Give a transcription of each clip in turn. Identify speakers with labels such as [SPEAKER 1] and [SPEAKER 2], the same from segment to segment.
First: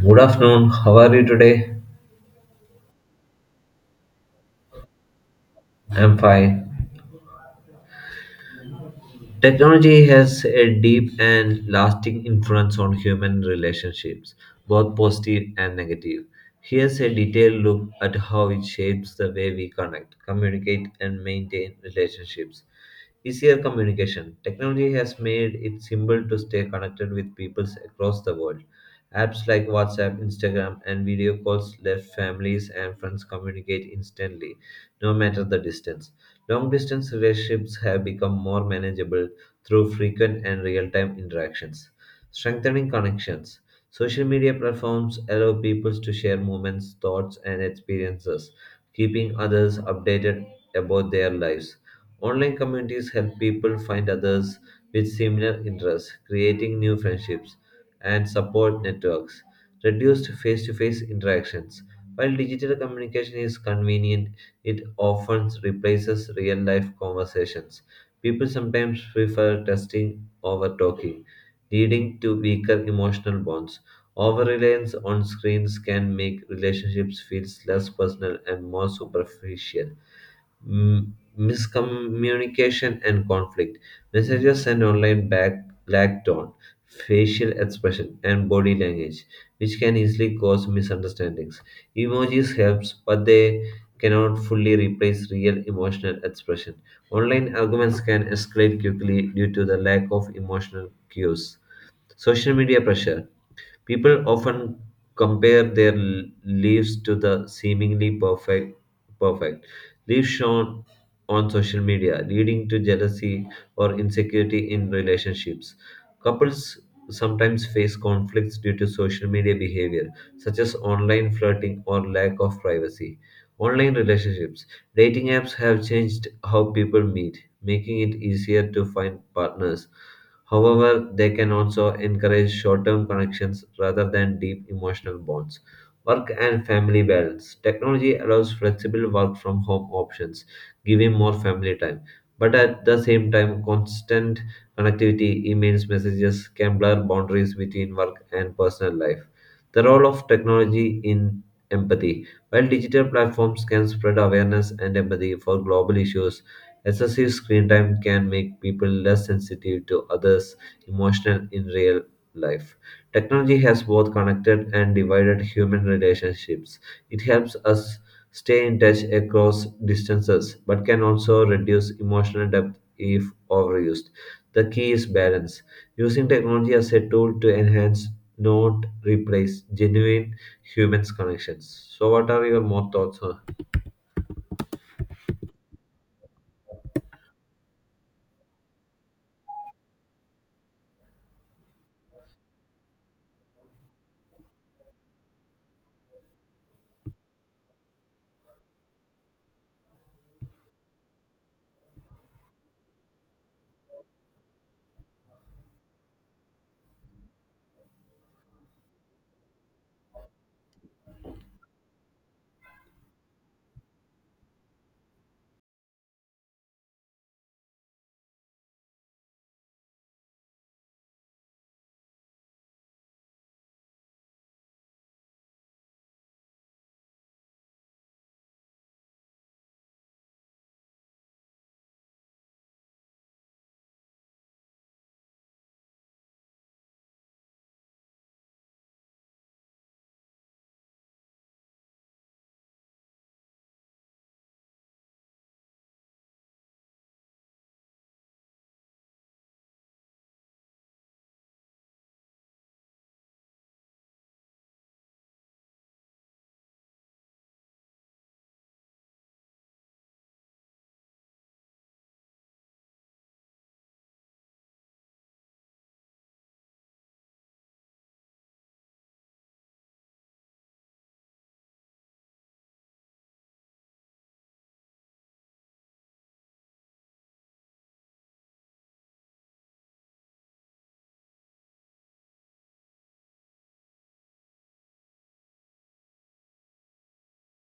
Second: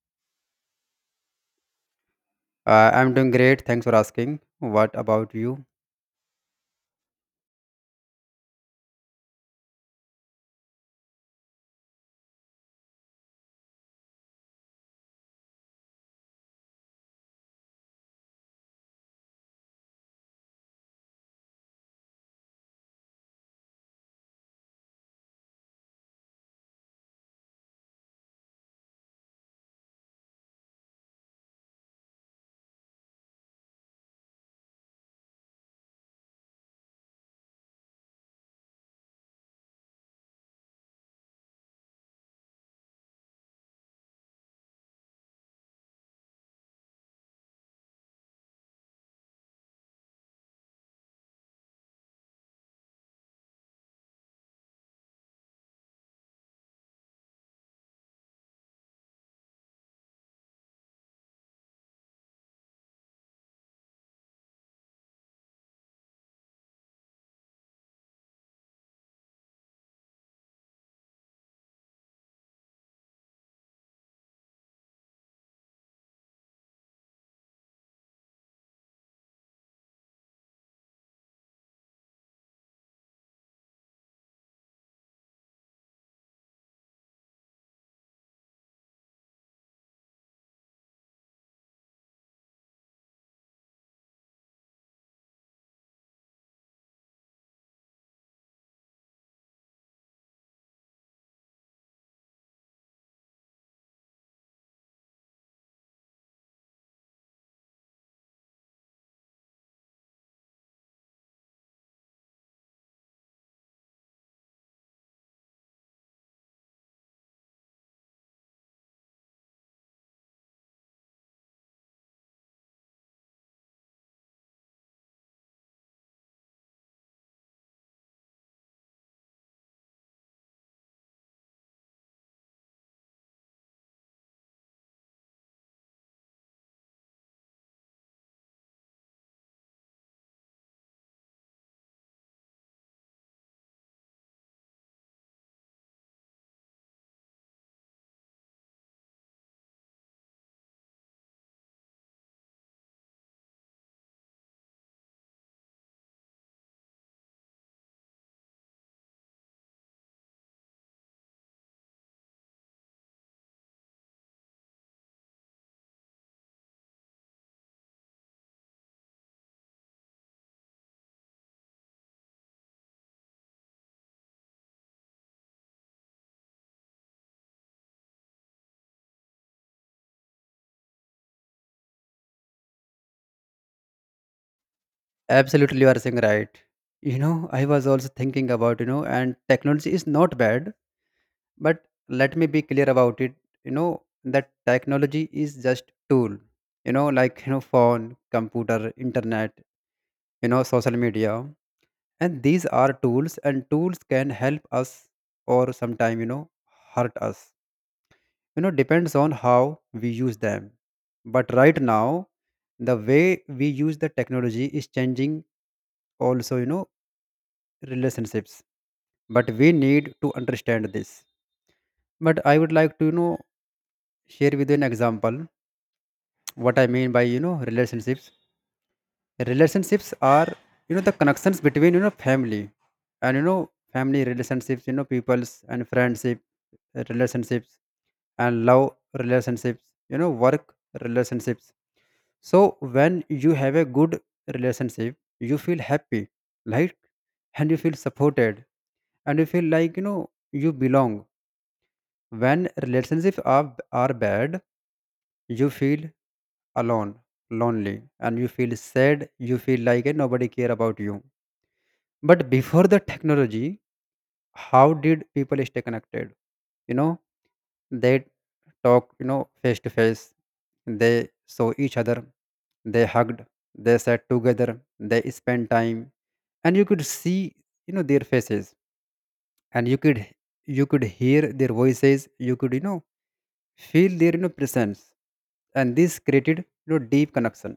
[SPEAKER 1] Good afternoon. How are you today?
[SPEAKER 2] I'm doing great. Thanks for asking. What about you?
[SPEAKER 1] I'm fine. Technology has a deep and lasting influence on human relationships, both positive and negative. Here's a detailed look at how it shapes the way we connect, communicate, and maintain relationships. Easier communication. Technology has made it simple to stay connected with people across the world. Apps like WhatsApp, Instagram, and video calls let families and friends communicate instantly, no matter the distance. Long distance relationships have become more manageable through frequent and real time interactions. Strengthening connections. Social media platforms allow people to share moments, thoughts, and experiences, keeping others updated about their lives. Online communities help people find others with similar interests, creating new friendships and support networks. Reduced face to face interactions. While digital communication is convenient, it often replaces real life conversations. People sometimes prefer testing over talking, leading to weaker emotional bonds. Over reliance on screens can make relationships feel less personal and more superficial. Miscommunication and conflict. Messages sent online back lack tone, facial expression, and body language, which can easily cause misunderstandings. Emojis helps, but they cannot fully replace real emotional expression. Online arguments can escalate quickly due to the lack of emotional cues. Social media pressure. People often compare their lives to the seemingly perfect lives shown on social media, leading to jealousy or insecurity in relationships. Couples sometimes face conflicts due to social media behavior, such as online flirting or lack of privacy. Online relationships. Dating apps have changed how people meet, making it easier to find partners. However, they can also encourage short term connections rather than deep emotional bonds. Work and family balance. Technology allows flexible work from home options, giving more family time. But at the same time, constant connectivity, emails, messages can blur boundaries between work and personal life. The role of technology in empathy. While digital platforms can spread awareness and empathy for global issues, excessive screen time can make people less sensitive to others' emotional in real life. Technology has both connected and divided human relationships. It helps us stay in touch across distances, but can also reduce emotional depth if overused. The key is balance, using technology as a tool to enhance, not replace, genuine human connections. So, what are your more thoughts on?
[SPEAKER 2] Absolutely, you are saying right. I was also thinking about, and technology is not bad, but let me be clear about it. That technology is just tool, like, phone, computer, internet, social media. And these are tools and tools can help us or sometime, hurt us. Depends on how we use them. But right now, the way we use the technology is changing, also relationships, but we need to understand this. But I would like to share with you an example what I mean by relationships. Relationships are, the connections between family, and family relationships, people's, and friendship relationships, and love relationships, work relationships. So when you have a good relationship, you feel happy, right? And you feel supported, and you feel like you belong. When relationships are bad, you feel alone, lonely, and you feel sad. You feel like nobody care about you. But before the technology, how did people stay connected? You know, they talk, face to face. They saw each other. They hugged. They sat together. They spent time, and you could see their faces, and you could hear their voices. You could feel their presence, and this created deep connection.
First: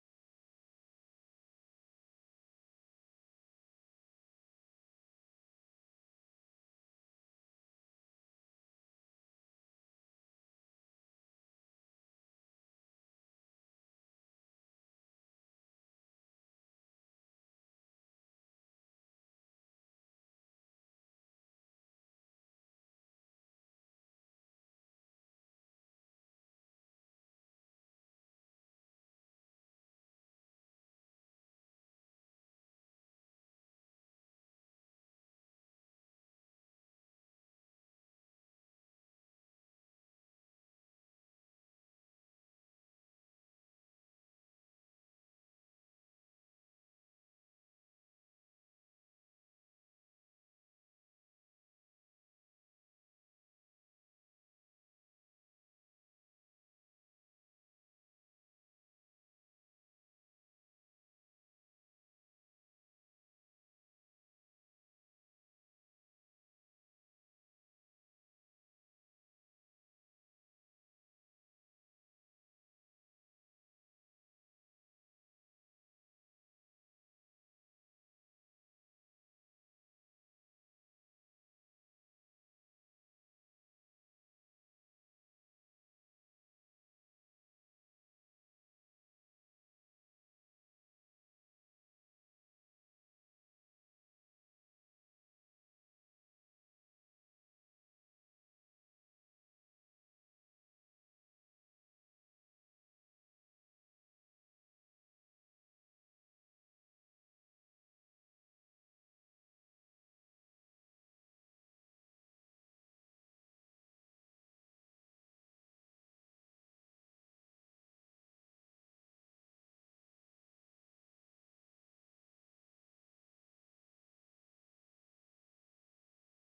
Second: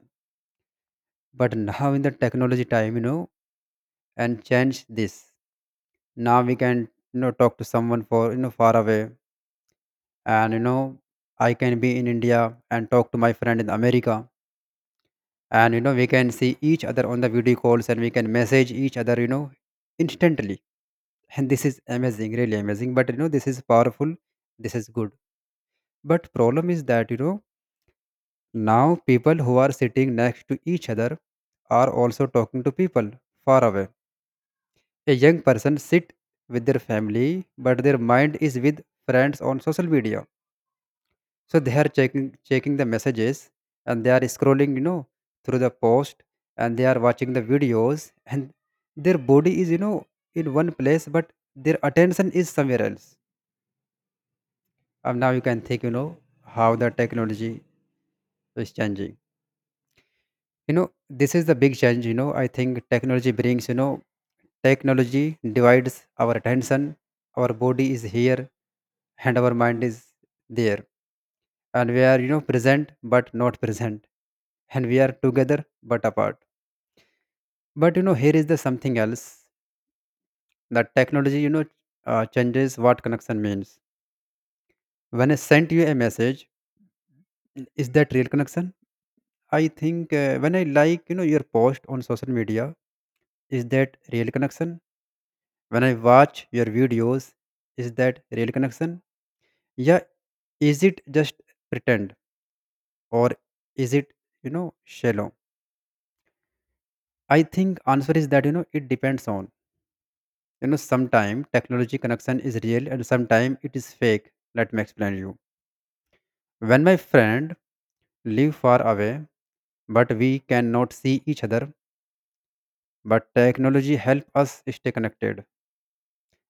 [SPEAKER 2] But now in the technology time, and change this. Now we can talk to someone for far away. And I can be in India and talk to my friend in America. And we can see each other on the video calls, and we can message each other instantly. And this is amazing, really amazing. But this is powerful, this is good. But problem is that now people who are sitting next to each other are also talking to people far away. A young person sit with their family, but their mind is with friends on social media. So they are checking the messages, and they are scrolling through the post, and they are watching the videos, and their body is in one place, but their attention is somewhere else. Now you can think, how the technology is changing. This is the big change. I think technology brings, technology divides our attention. Our body is here and our mind is there. And we are, present but not present. And we are together but apart. But, here is the something else that technology, changes what connection means. When I sent you a message, is that real connection? I think when I like your post on social media. Is that real connection? When I watch your videos, is that real connection? Yeah, is it just pretend or is it, shallow? I think answer is that, it depends on. Sometime technology connection is real and sometime it is fake. Let me explain you. When my friend live far away, but we cannot see each other, but technology help us stay connected.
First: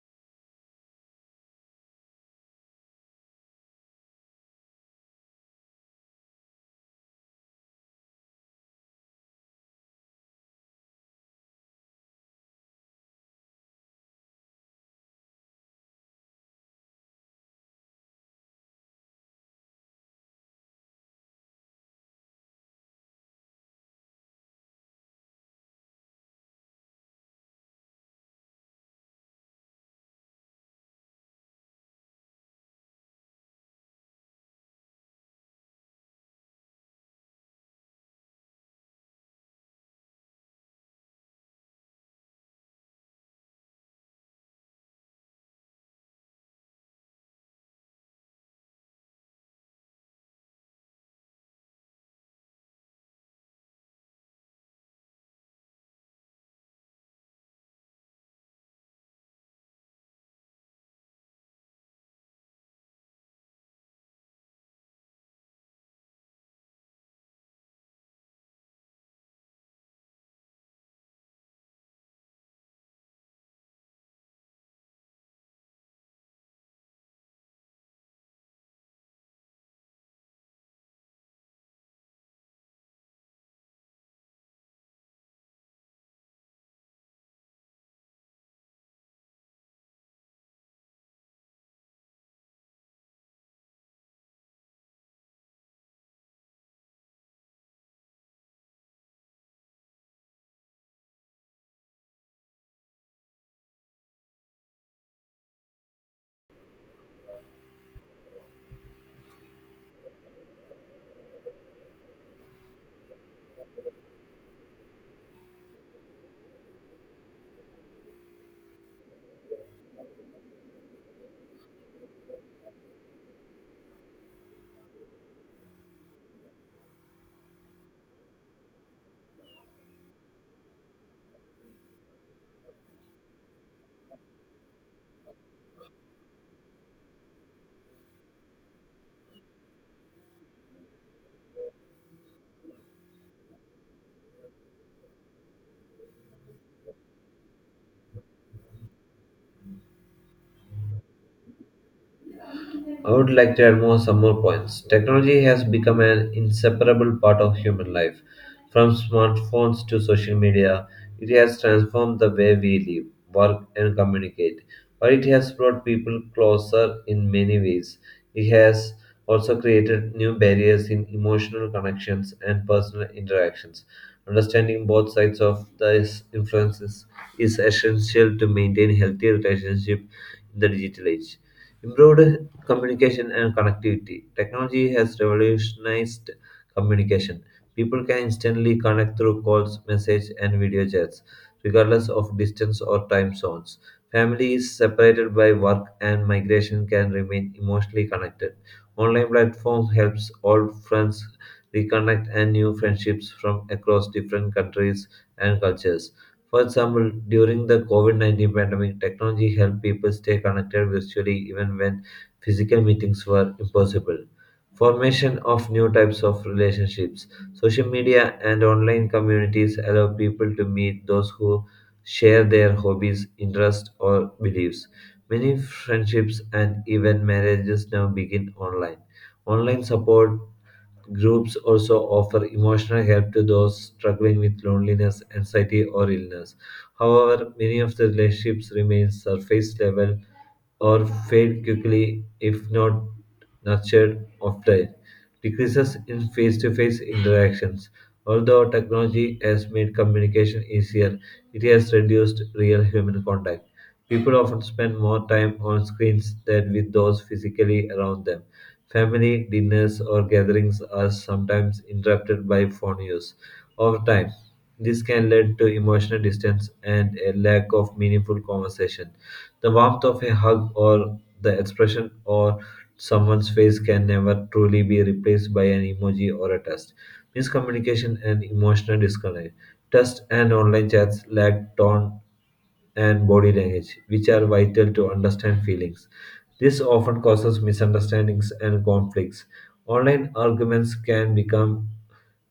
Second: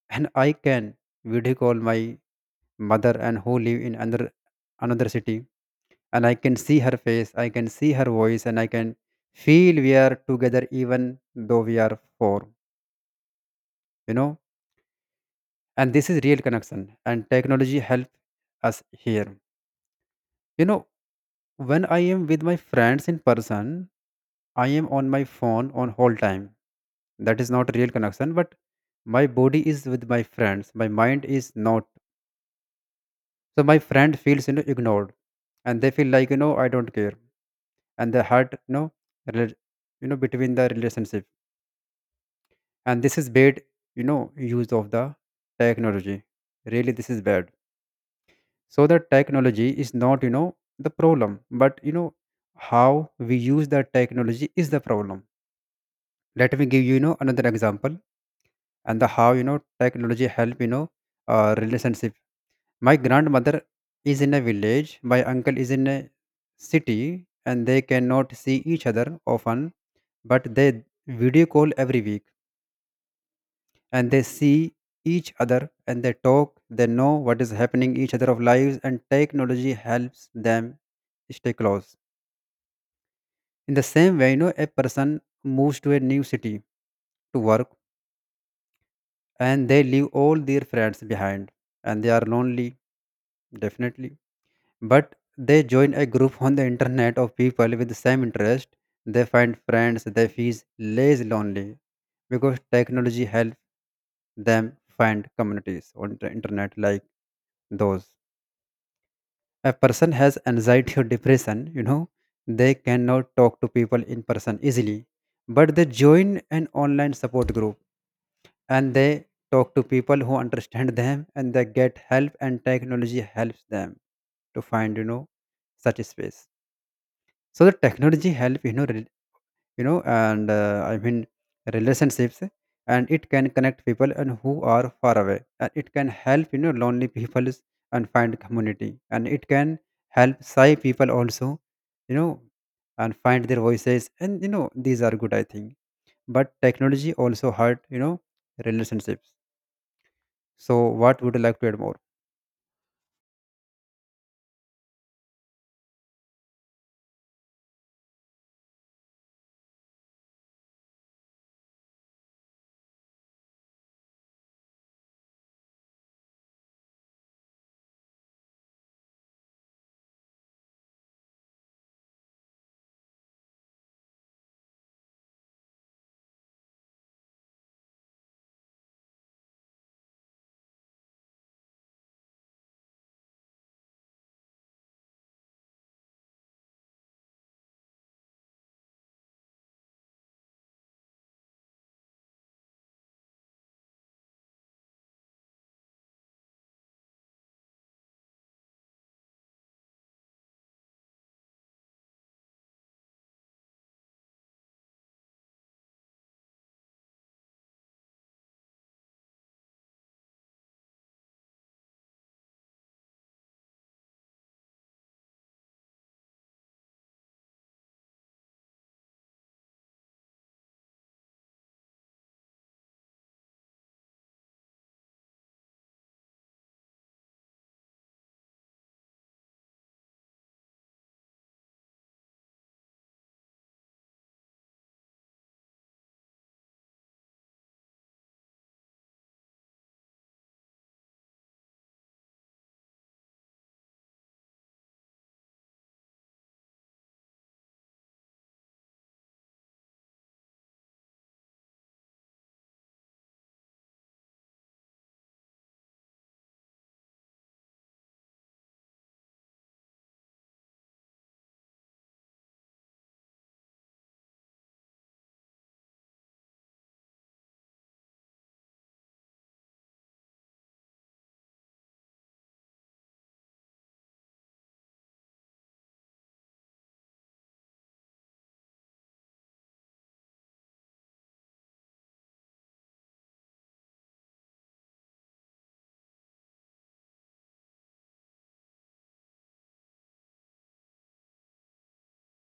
[SPEAKER 2] And I can video call my mother and who live in another city, and I can see her face, I can see her voice, and I can feel we are together even though we are four, you know. And this is real connection, and technology help us here. You know, when I am with my friends in person, I am on my phone on whole time. That is not real connection, but my body is with my friends. My mind is not. So my friend feels ignored, and they feel like I don't care, and the hurt rela- between the relationship, and this is bad you know use of the technology. Really this is bad. So the technology is not the problem, but how we use the technology is the problem. Let me give you, you know another example, and the how technology help relationship. My grandmother is in a village, my uncle is in a city, and they cannot see each other often, but they video call every week, and they see each other, and they talk. They know what is happening each other of lives, and technology helps them stay close. In the same way, a person moves to a new city to work, and they leave all their friends behind, and they are lonely, definitely. But they join a group on the internet of people with the same interest. They find friends, they feel less lonely, because technology helps them find communities on the internet, like those. A person has anxiety or depression, they cannot talk to people in person easily. But they join an online support group, and they talk to people who understand them, and they get help, and technology helps them to find such a space. So the technology help and I mean relationships, and it can connect people and who are far away, and it can help lonely people and find community, and it can help shy people also, you know and find their voices, and these are good, I think. But technology also hurt relationships. So, what would you like to add more?
[SPEAKER 1] I would like to add more some more points. Technology has become an inseparable part of human life. From smartphones to social media, it has transformed the way we live, work, and communicate. While it has brought people closer in many ways, it has also created new barriers in emotional connections and personal interactions. Understanding both sides of these influences is essential to maintain healthy relationships in the digital age. Improved communication and connectivity. Technology has revolutionized communication. People can instantly connect through calls, message, and video chats, regardless of distance or time zones. Families separated by work and migration can remain emotionally connected. Online platform helps old friends reconnect and new friendships from across different countries and cultures. For example, during the COVID COVID-19 pandemic, technology helped people stay connected virtually even when physical meetings were impossible. Formation of new types of relationships. Social media and online communities allow people to meet those who share their hobbies, interests, or beliefs. Many friendships and even marriages now begin online. Online support groups also offer emotional help to those struggling with loneliness, anxiety, or illness. However, many of the relationships remain surface level or fade quickly if not nurtured often. Decreases in face to face interactions. Although technology has made communication easier, it has reduced real human contact. People often spend more time on screens than with those physically around them. Family dinners or gatherings are sometimes interrupted by phone use. Over time, this can lead to emotional distance and a lack of meaningful conversation. The warmth of a hug or the expression on someone's face can never truly be replaced by an emoji or a text. Miscommunication and emotional disconnect. Text and online chats lack tone and body language, which are vital to understand feelings. This often causes misunderstandings and conflicts. Online arguments can become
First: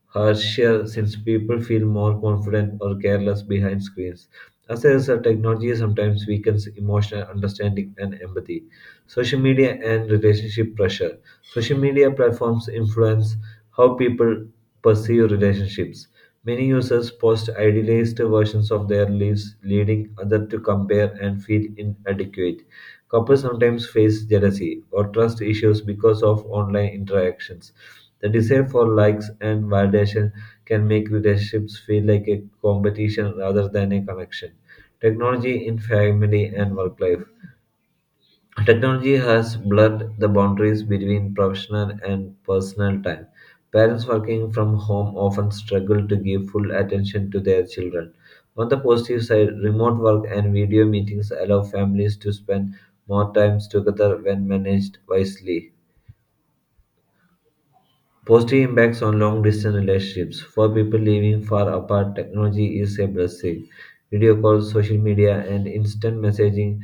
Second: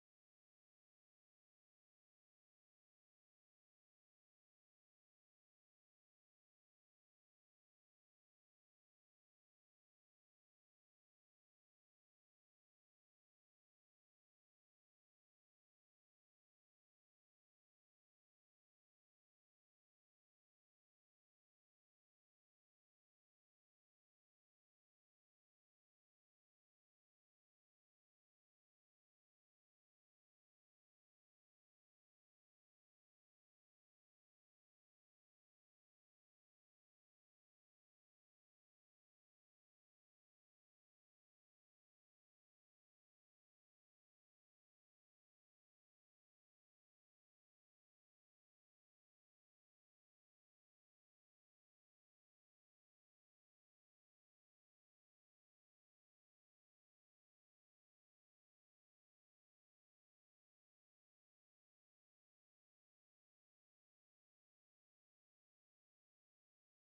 [SPEAKER 1] harsher since people feel more confident or careless behind screens. As a result, technology sometimes weakens emotional understanding and empathy. Social media and relationship pressure. Social media platforms influence how people perceive relationships. Many users post idealized versions of their lives, leading others to compare and feel inadequate. Couples sometimes face jealousy or trust issues because of online interactions. The desire for likes and validation can make relationships feel like a competition rather than a connection. Technology in family and work life. Technology has blurred the boundaries between professional and personal time. Parents working from home often struggle to give full attention to their children. On the positive side, remote work and video meetings allow families to spend more time together when managed wisely. Positive impacts on long distance relationships. For people living far apart, technology is a blessing. Video calls, social media, and instant messaging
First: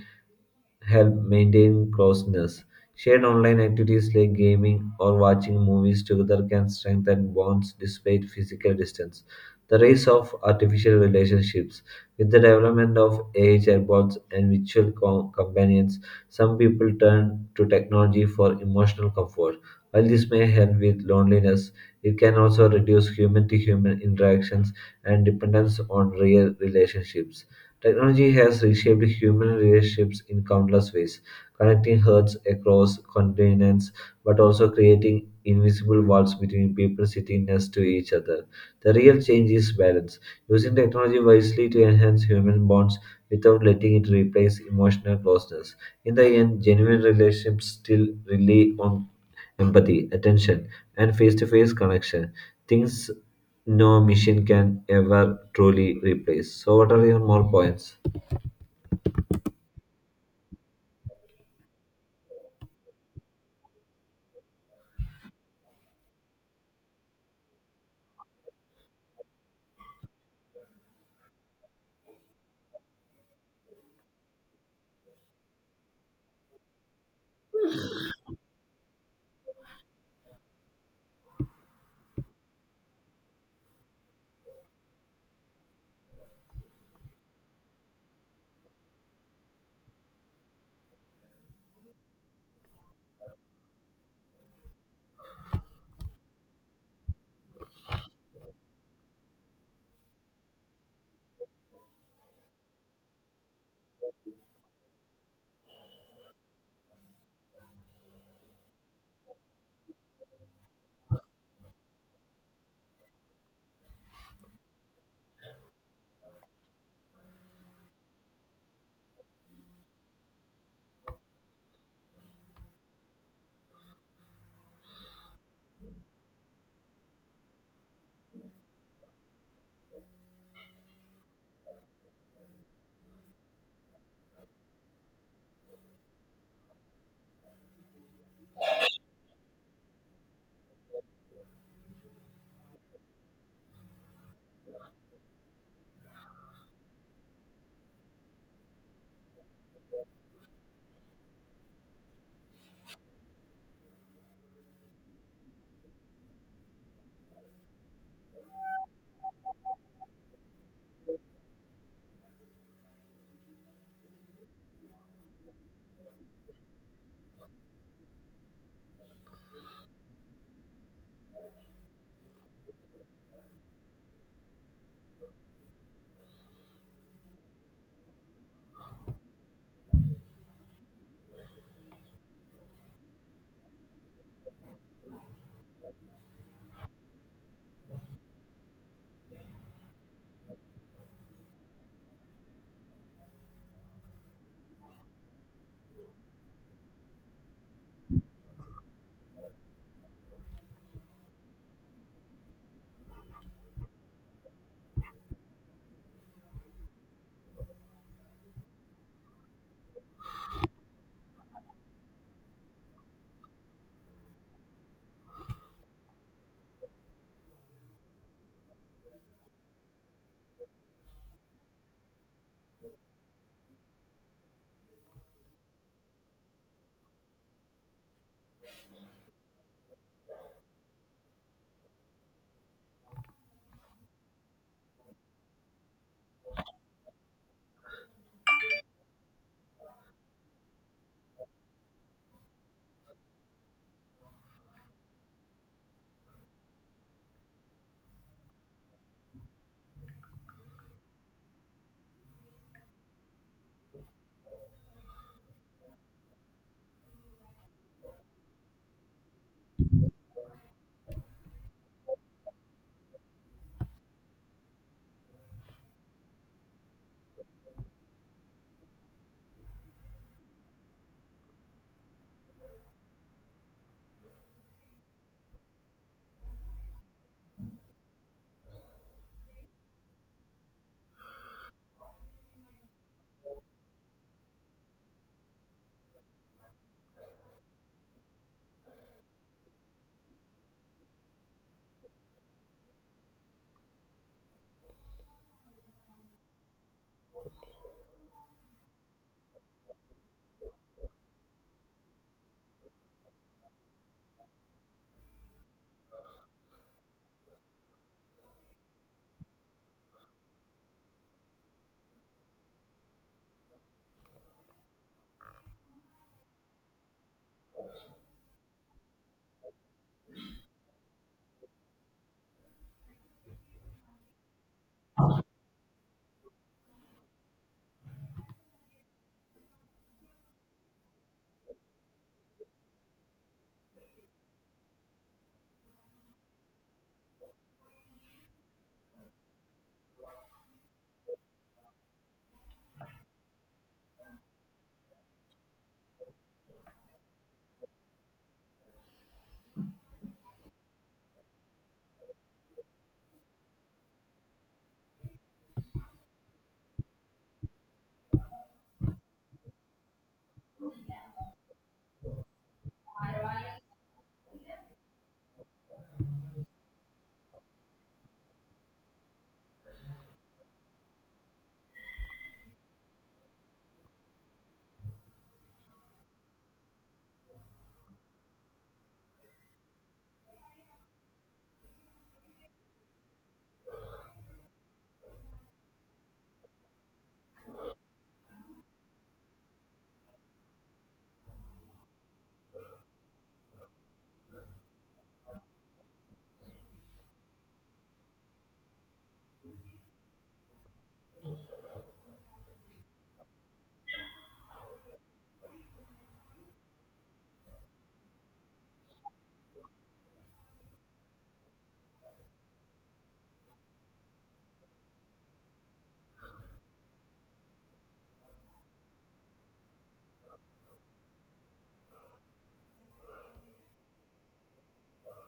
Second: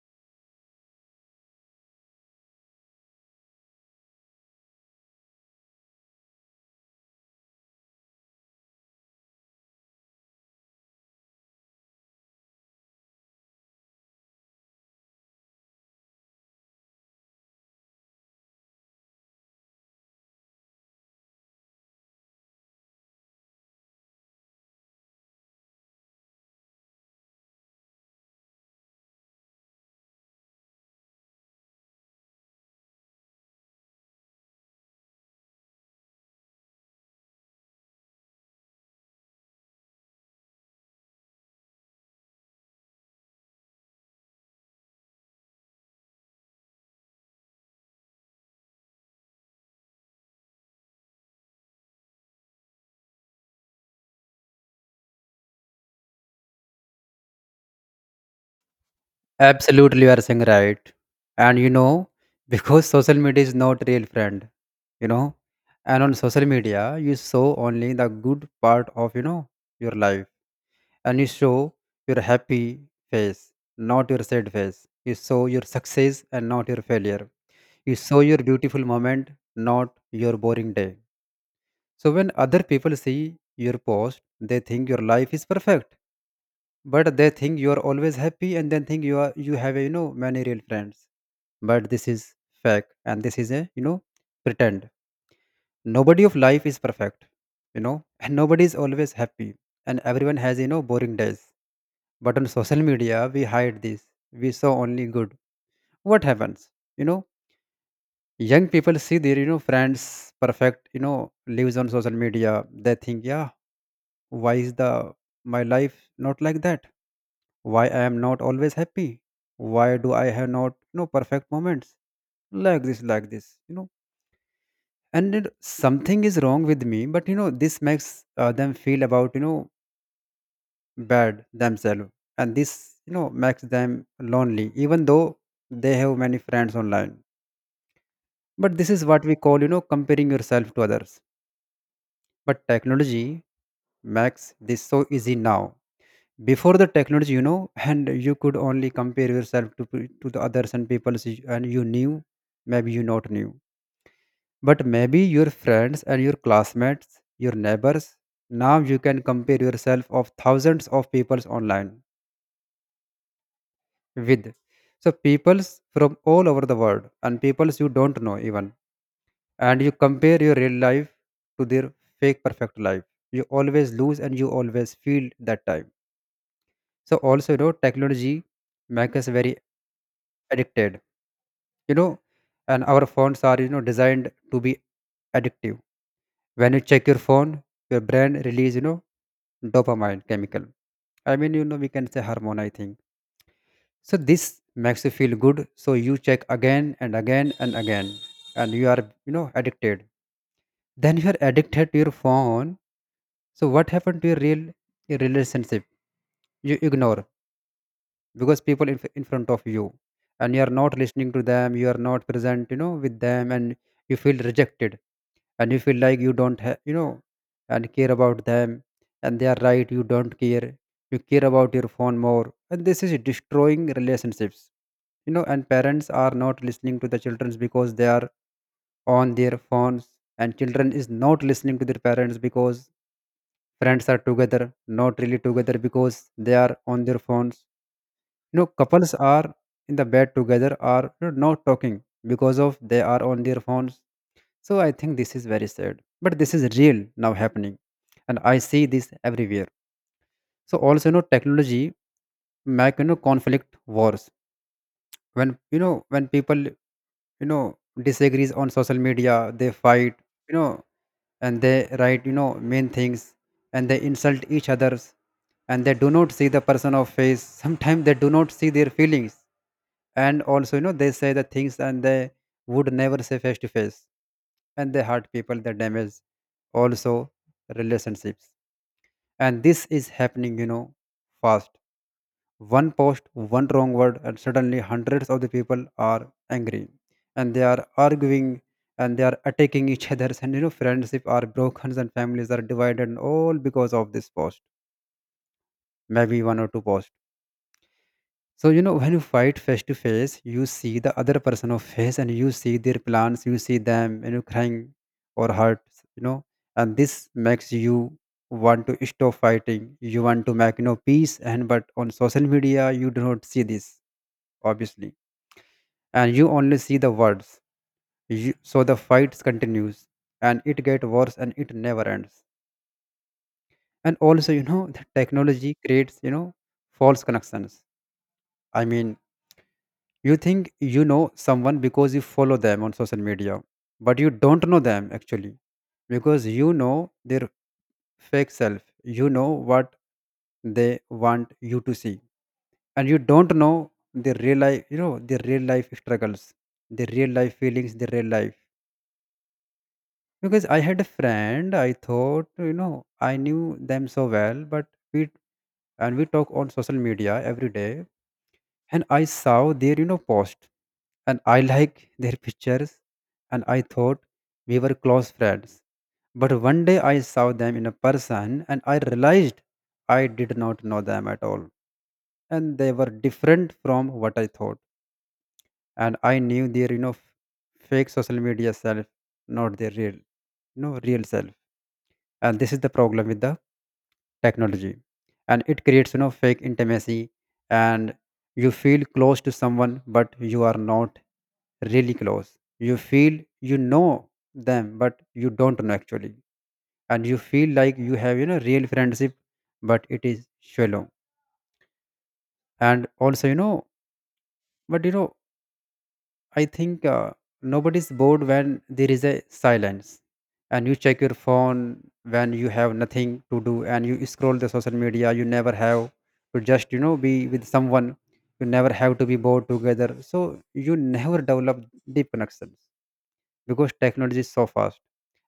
[SPEAKER 1] help maintain closeness. Shared online activities like gaming or watching movies together can strengthen bonds despite physical distance. The rise of artificial relationships. With the development of AI chatbots and virtual companions, some people turn to technology for emotional comfort. While this may help with loneliness, it can also reduce human to human interactions and dependence on real relationships. Technology has reshaped human relationships in countless ways, connecting hearts across continents but also creating invisible walls between people sitting next to each other. The real change is balance, using technology wisely to enhance human bonds without letting it replace emotional closeness. In the end, genuine relationships still rely on empathy, attention, and face to face connection. Things no machine can ever truly replace. So, what are your more points?
[SPEAKER 2] Absolutely, you are saying right. And because social media is not real friend, you know, and on social media you show only the good part of your life, and you show your happy face, not your sad face. You show your success and not your failure. You show your beautiful moment, not your boring day. So when other people see your post, they think your life is perfect, but they think you are always happy, and then think you have many real friends. But this is fake, and this is a pretend. Nobody of life is perfect, and nobody is always happy, and everyone has boring days, but on social media we hide this. We saw only good. What happens, you know young people see their friends perfect lives on social media. They think, yeah, why is the my life not like that? Why I am not always happy? Why do I have not perfect moments like this, like this, and something is wrong with me. But this makes, them feel about bad themselves. And this makes them lonely even though they have many friends online. But this is what we call comparing yourself to others. But technology makes this so easy now. Before the technology, and you could only compare yourself to to the others and people, and you knew, maybe you not knew. But maybe your friends and your classmates, your neighbors, now you can compare yourself of thousands of peoples online with. So peoples from all over the world, and peoples you don't know even. And you compare your real life to their fake perfect life. You always lose, and you always feel that time. So also technology make us very addicted. You know, and our phones are designed to be addictive. When you check your phone, your brain release dopamine chemical. I mean, we can say hormone, I think. So this makes you feel good. So you check again and again and again, and you are, addicted. Then you are addicted to your phone. So what happened to your real your relationship? You ignore because people in front of you, and you are not listening to them. You are not present, with them, and you feel rejected, and you feel like you don't have and care about them, and they are right, you don't care, you care about your phone more, and this is destroying relationships. And parents are not listening to the children because they are on their phones, and children is not listening to their parents because friends are together, not really together because they are on their phones. Couples are in the bed together, are, not talking, because of they are on their phones. So I think this is very sad, but this is real now happening, and I see this everywhere. So also, technology make conflict wars when people disagrees on social media, they fight, you know, and they write mean things, and they insult each others, and they do not see the person of face. Sometimes they do not see their feelings, and also they say the things and they would never say face to face, and they hurt people, they damage also relationships. And this is happening fast. One post, one wrong word, and suddenly hundreds of the people are angry, and they are arguing, and they are attacking each other, and friendship are broken and families are divided, and all because of this post, maybe one or two posts. So, when you fight face to face, you see the other person of face and you see their plans, you see them, crying or hurt, you know, and this makes you want to stop fighting. You want to make, peace. And but on social media, you do not see this, obviously. And you only see the words. So the fights continues, and it get worse, and it never ends. And also, the technology creates, false connections. I mean, you think you know someone because you follow them on social media, but you don't know them actually, because their fake self. You know what they want you to see, and you don't know their real life. You know their real life struggles, their real life feelings, their real life. Because I had a friend, I thought I knew them so well, but we we talk on social media every day, and I saw their post, and I like their pictures, and I thought we were close friends. But one day I saw them in a person, and I realized I did not know them at all. And they were different from what I thought. And I knew their, fake social media self, not their real, no real self. And this is the problem with the technology, and it creates fake intimacy. And you feel close to someone, but you are not really close. You feel you know them, but you don't know actually. And you feel like you have real friendship, but it is shallow. And also, but I think nobody's bored when there is a silence, and you check your phone when you have nothing to do, and you scroll the social media. You never have to just be with someone. You never have to be bored together. So you never develop deep connections, because technology is so fast.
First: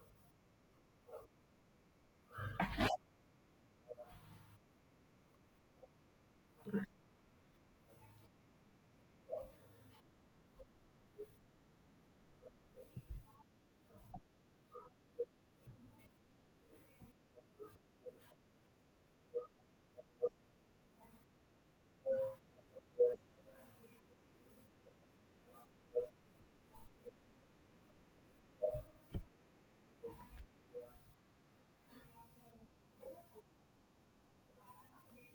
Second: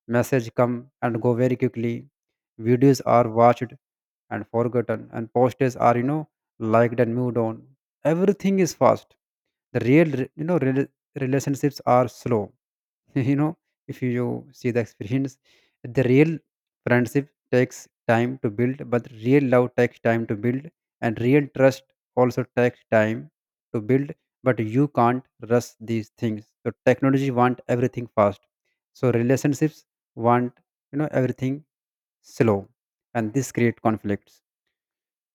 [SPEAKER 2] Message come and go very quickly. Videos are watched and forgotten, and posters are liked and moved on. Everything is fast. The real relationships are slow. you know if you see the experience, the real friendship takes time to build, but real love takes time to build, and real trust also takes time to build. But you can't rush these things. So technology want everything fast, so relationships want everything slow, and this create conflicts.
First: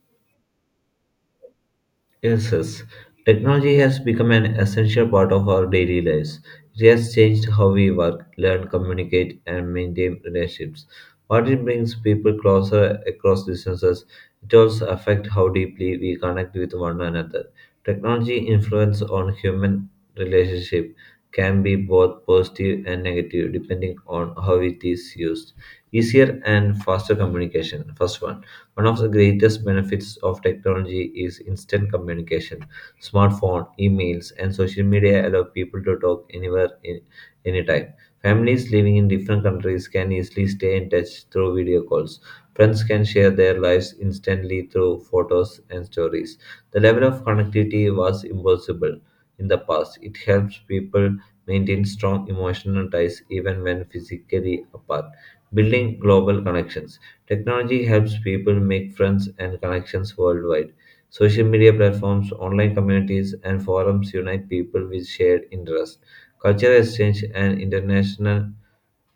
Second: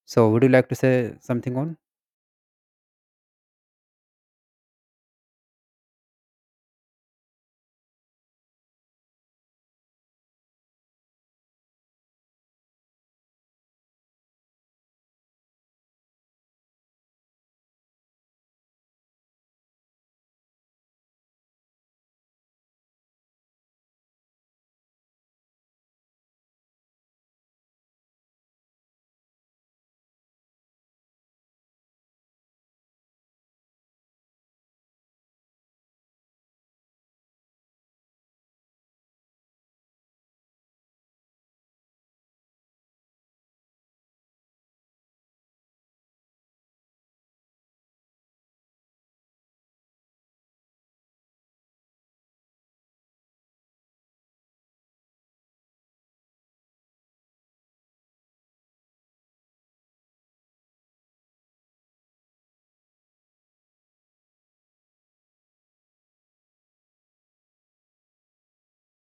[SPEAKER 2] So would you like to say something on?
[SPEAKER 1] Yes, yes. Technology has become an essential part of our daily lives. It has changed how we work, learn, communicate, and maintain relationships. While it brings people closer across distances, it also affects how deeply we connect with one another. Technology influence on human relationship can be both positive and negative depending on how it is used. Easier and faster communication. First one. One of the greatest benefits of technology is instant communication. Smartphone, emails, and social media allow people to talk anywhere, anytime. Families living in different countries can easily stay in touch through video calls. Friends can share their lives instantly through photos and stories. The level of connectivity was impossible in the past. It helps people maintain strong emotional ties even when physically apart. Building global connections. Technology helps people make friends and connections worldwide. Social media platforms, online communities, and forums unite people with shared interests. Cultural exchange and international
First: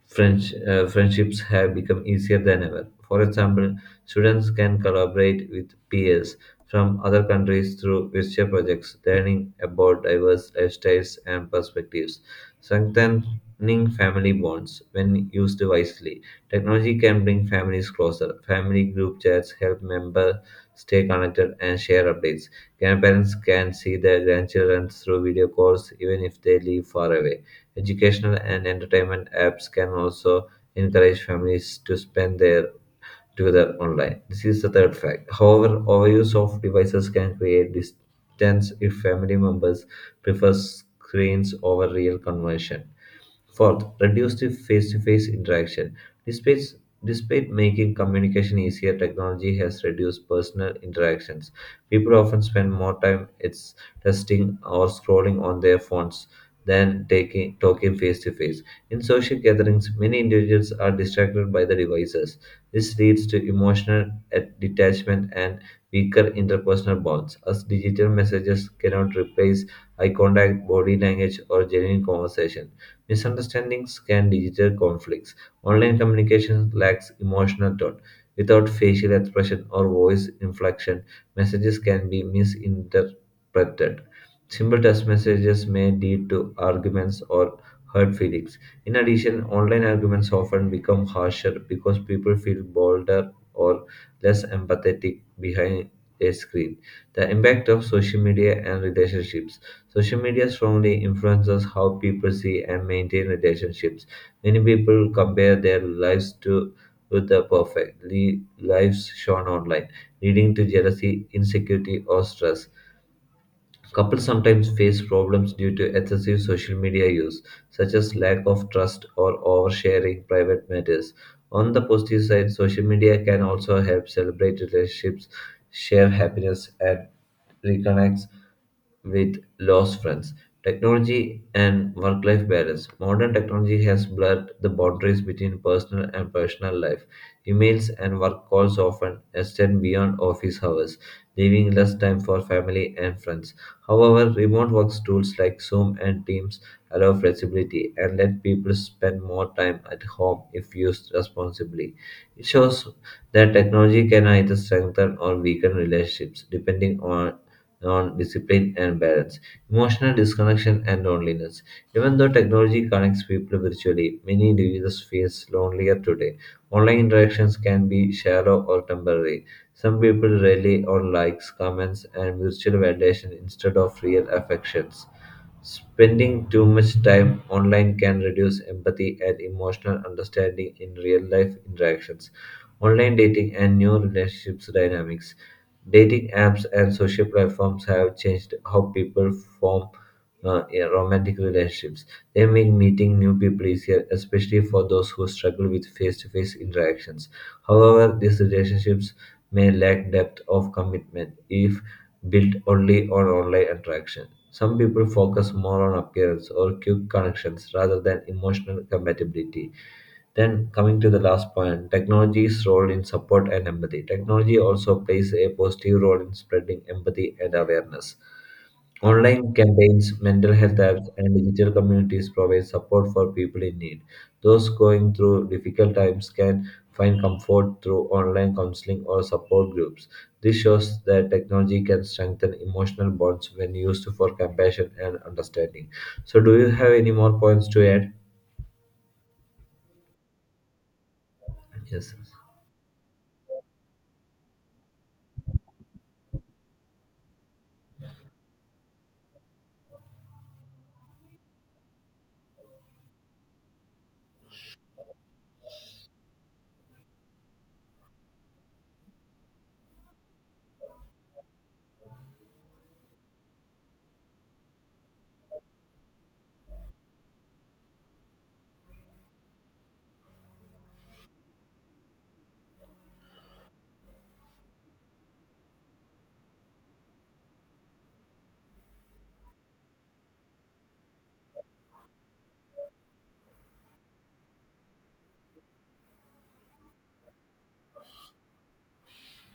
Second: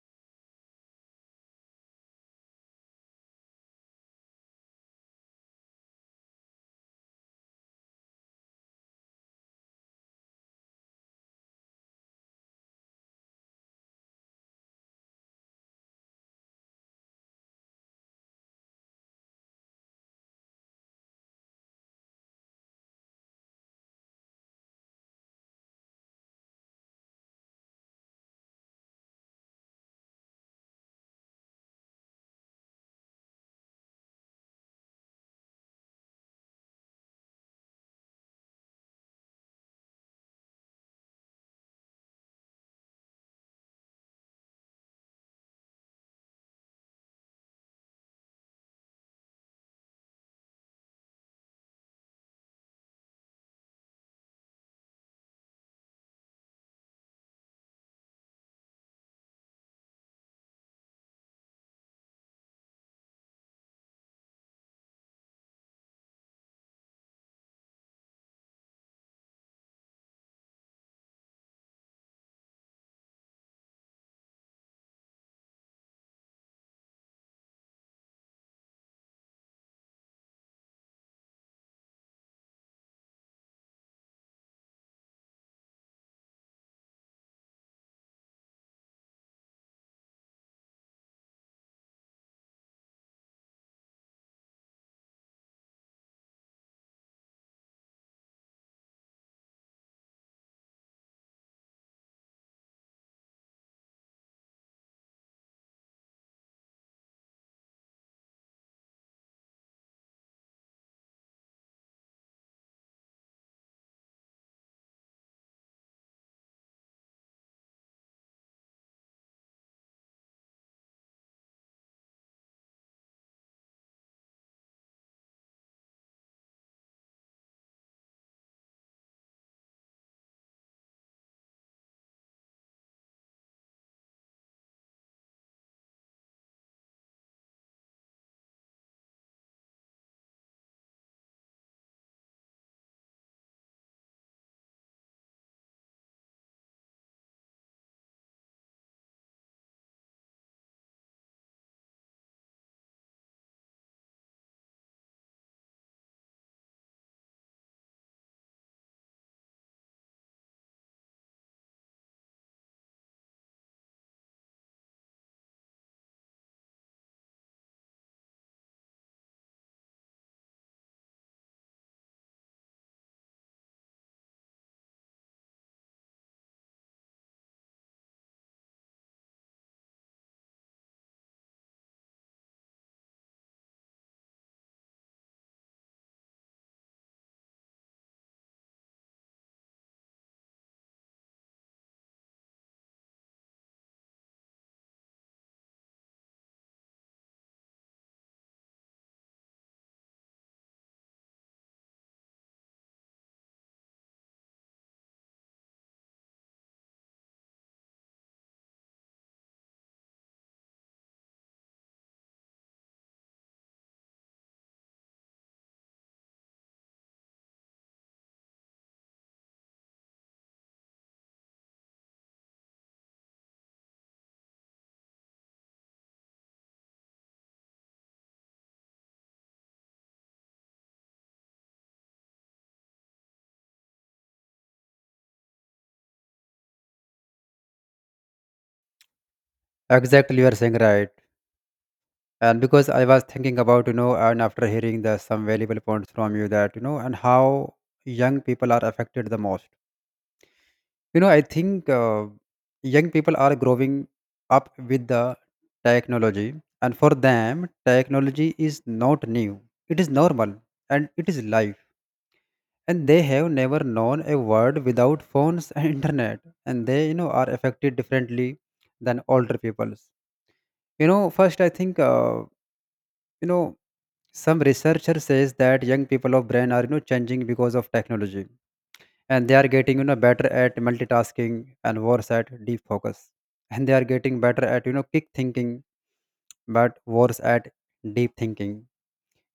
[SPEAKER 1] Friendships have become easier than ever. For example, students can collaborate with peers from other countries through virtual projects, learning about diverse lifestyles and perspectives, strengthening family bonds when used wisely. Technology can bring families closer. Family group chats help members stay connected and share updates. Grandparents can see their grandchildren through video calls even if they live far away. Educational and entertainment apps can also encourage families to spend their together online. This is the third fact. However, overuse of devices can create distance if family members prefer screens over real conversation. Fourth, reduce the face-to-face interaction. Despite, despite making communication easier, technology has reduced personal interactions. People often spend more time it's testing or scrolling on their phones than taking talking face to face. In social gatherings, many individuals are distracted by the devices. This leads to emotional detachment and weaker interpersonal bonds, as digital messages cannot replace eye contact, body language, or genuine conversation. Misunderstandings can digital conflicts. Online communication lacks emotional tone. Without facial expression or voice inflection, messages can be misinterpreted. Simple text messages may lead to arguments or hurt feelings. In addition, online arguments often become harsher because people feel bolder or less empathetic behind a screen. The impact of social media and relationships. Social media strongly influences how people see and maintain relationships. Many people compare their lives to with the perfect lives shown online, leading to jealousy, insecurity, or stress. Couples sometimes face problems due to excessive social media use, such as lack of trust or oversharing private matters. On the positive side, social media can also help celebrate relationships, share happiness, and reconnect with lost friends. Technology and work life balance. Modern technology has blurred the boundaries between personal and professional life. Emails and work calls often extend beyond office hours, leaving less time for family and friends. However, remote work tools like Zoom and Teams allow flexibility and let people spend more time at home if used responsibly. It shows that technology can either strengthen or weaken relationships depending on discipline and balance, emotional disconnection and loneliness. Even though technology connects people virtually, many individuals feel lonelier today. Online interactions can be shallow or temporary, some people rely on likes, comments, and mutual validation instead of real affections. Spending too much time online can reduce empathy and emotional understanding in real life interactions. Online dating and new relationships dynamics. Dating apps and social platforms have changed how people form yeah, romantic relationships. They make meeting new people easier, especially for those who struggle with face to face interactions. However, these relationships may lack depth of commitment if built only on online interaction. Some people focus more on appearance or quick connections rather than emotional compatibility. Then, coming to the last point, technology's role in support and empathy. Technology also plays a positive role in spreading empathy and awareness. Online campaigns, mental health apps, and digital communities provide support for people in need. Those going through difficult times can find comfort through online counseling or support groups. This shows that technology can strengthen emotional bonds when used for compassion and understanding. So, do you have any more points to add?
[SPEAKER 2] Exactly, you are saying right.
[SPEAKER 1] Yes.
[SPEAKER 2] And because I was thinking about and after hearing the some valuable points from you that and how young people are affected the most. I think young people are growing up with the technology. And for them, technology is not new, it is normal, and it is life, and they have never known a world without phones and internet. And they are affected differently than older peoples. First, I think you know some researcher says that young people of brain are changing because of technology. And they are getting better at multitasking and worse at deep focus. And they are getting better at quick thinking, but worse at deep thinking.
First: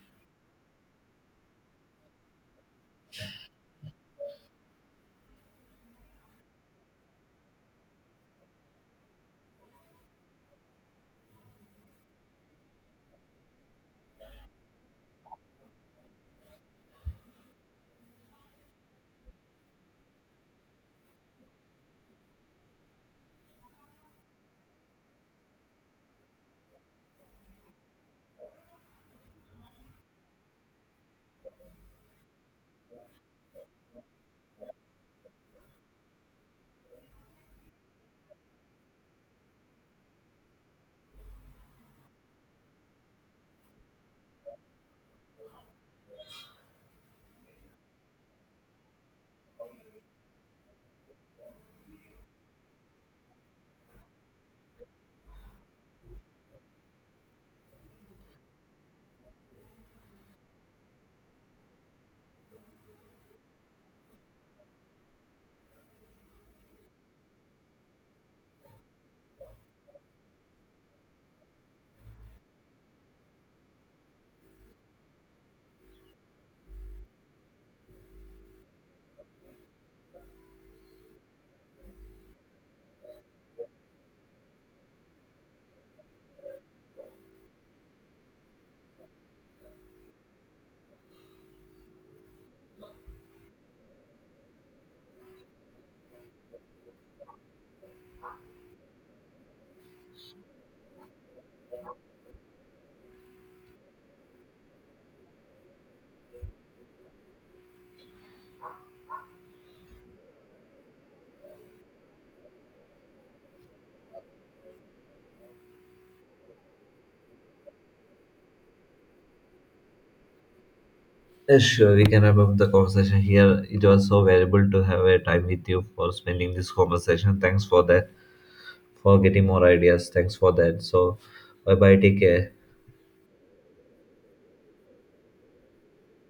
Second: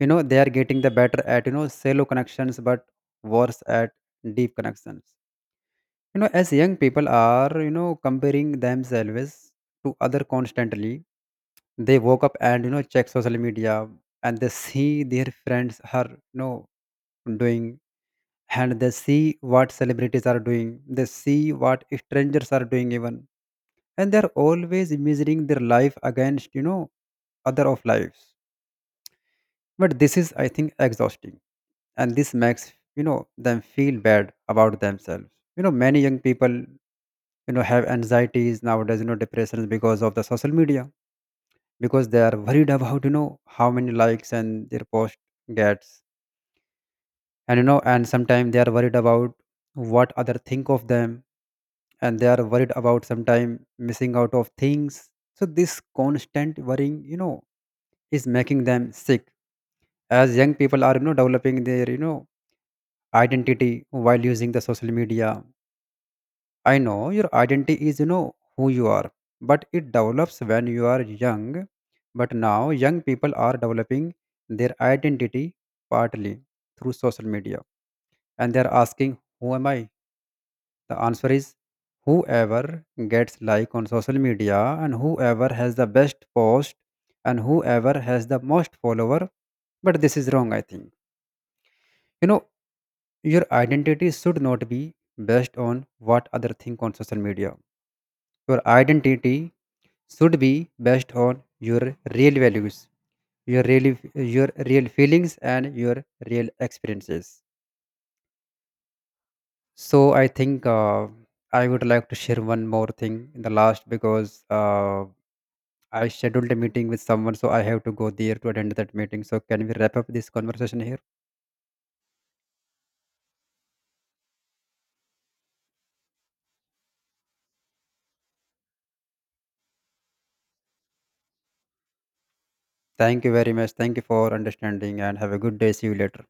[SPEAKER 2] They are getting the better at shallow connections, but worse at deep connections. As young people are comparing themselves to other constantly, they woke up, and check social media, and they see their friends are doing, and they see what celebrities are doing, they see what strangers are doing even. And they're always measuring their life against other of lives. But this is, I think, exhausting, and this makes them feel bad about themselves. Many young people have anxieties nowadays, depressions, because of the social media, because they are worried about how many likes and their post gets. And and sometimes they are worried about what other think of them, and they are worried about sometimes missing out of things. So this constant worrying, is making them sick. As young people are developing their, identity while using the social media. I know your identity is who you are, but it develops when you are young. But now young people are developing their identity partly through social media, and they are asking who am I. The answer is whoever gets like on social media, and whoever has the best post, and whoever has the most follower. But this is wrong, I think. You know, your identity should not be based on what other think on social media. Your identity should be based on your real values, your real feelings, and your real experiences. So I think I would like to share one more thing in the last because. I scheduled a meeting with someone, so I have to go there to attend that meeting. So, can we wrap up this conversation here?
[SPEAKER 1] Yes, sure. We can wrap up the conversation here. It was so valuable to have a time with you for spending this conversation. Thanks for that. For getting more ideas. Thanks for that. So, bye bye. Take care.
[SPEAKER 2] Thank you very much. Thank you for understanding, and have a good day. See you later.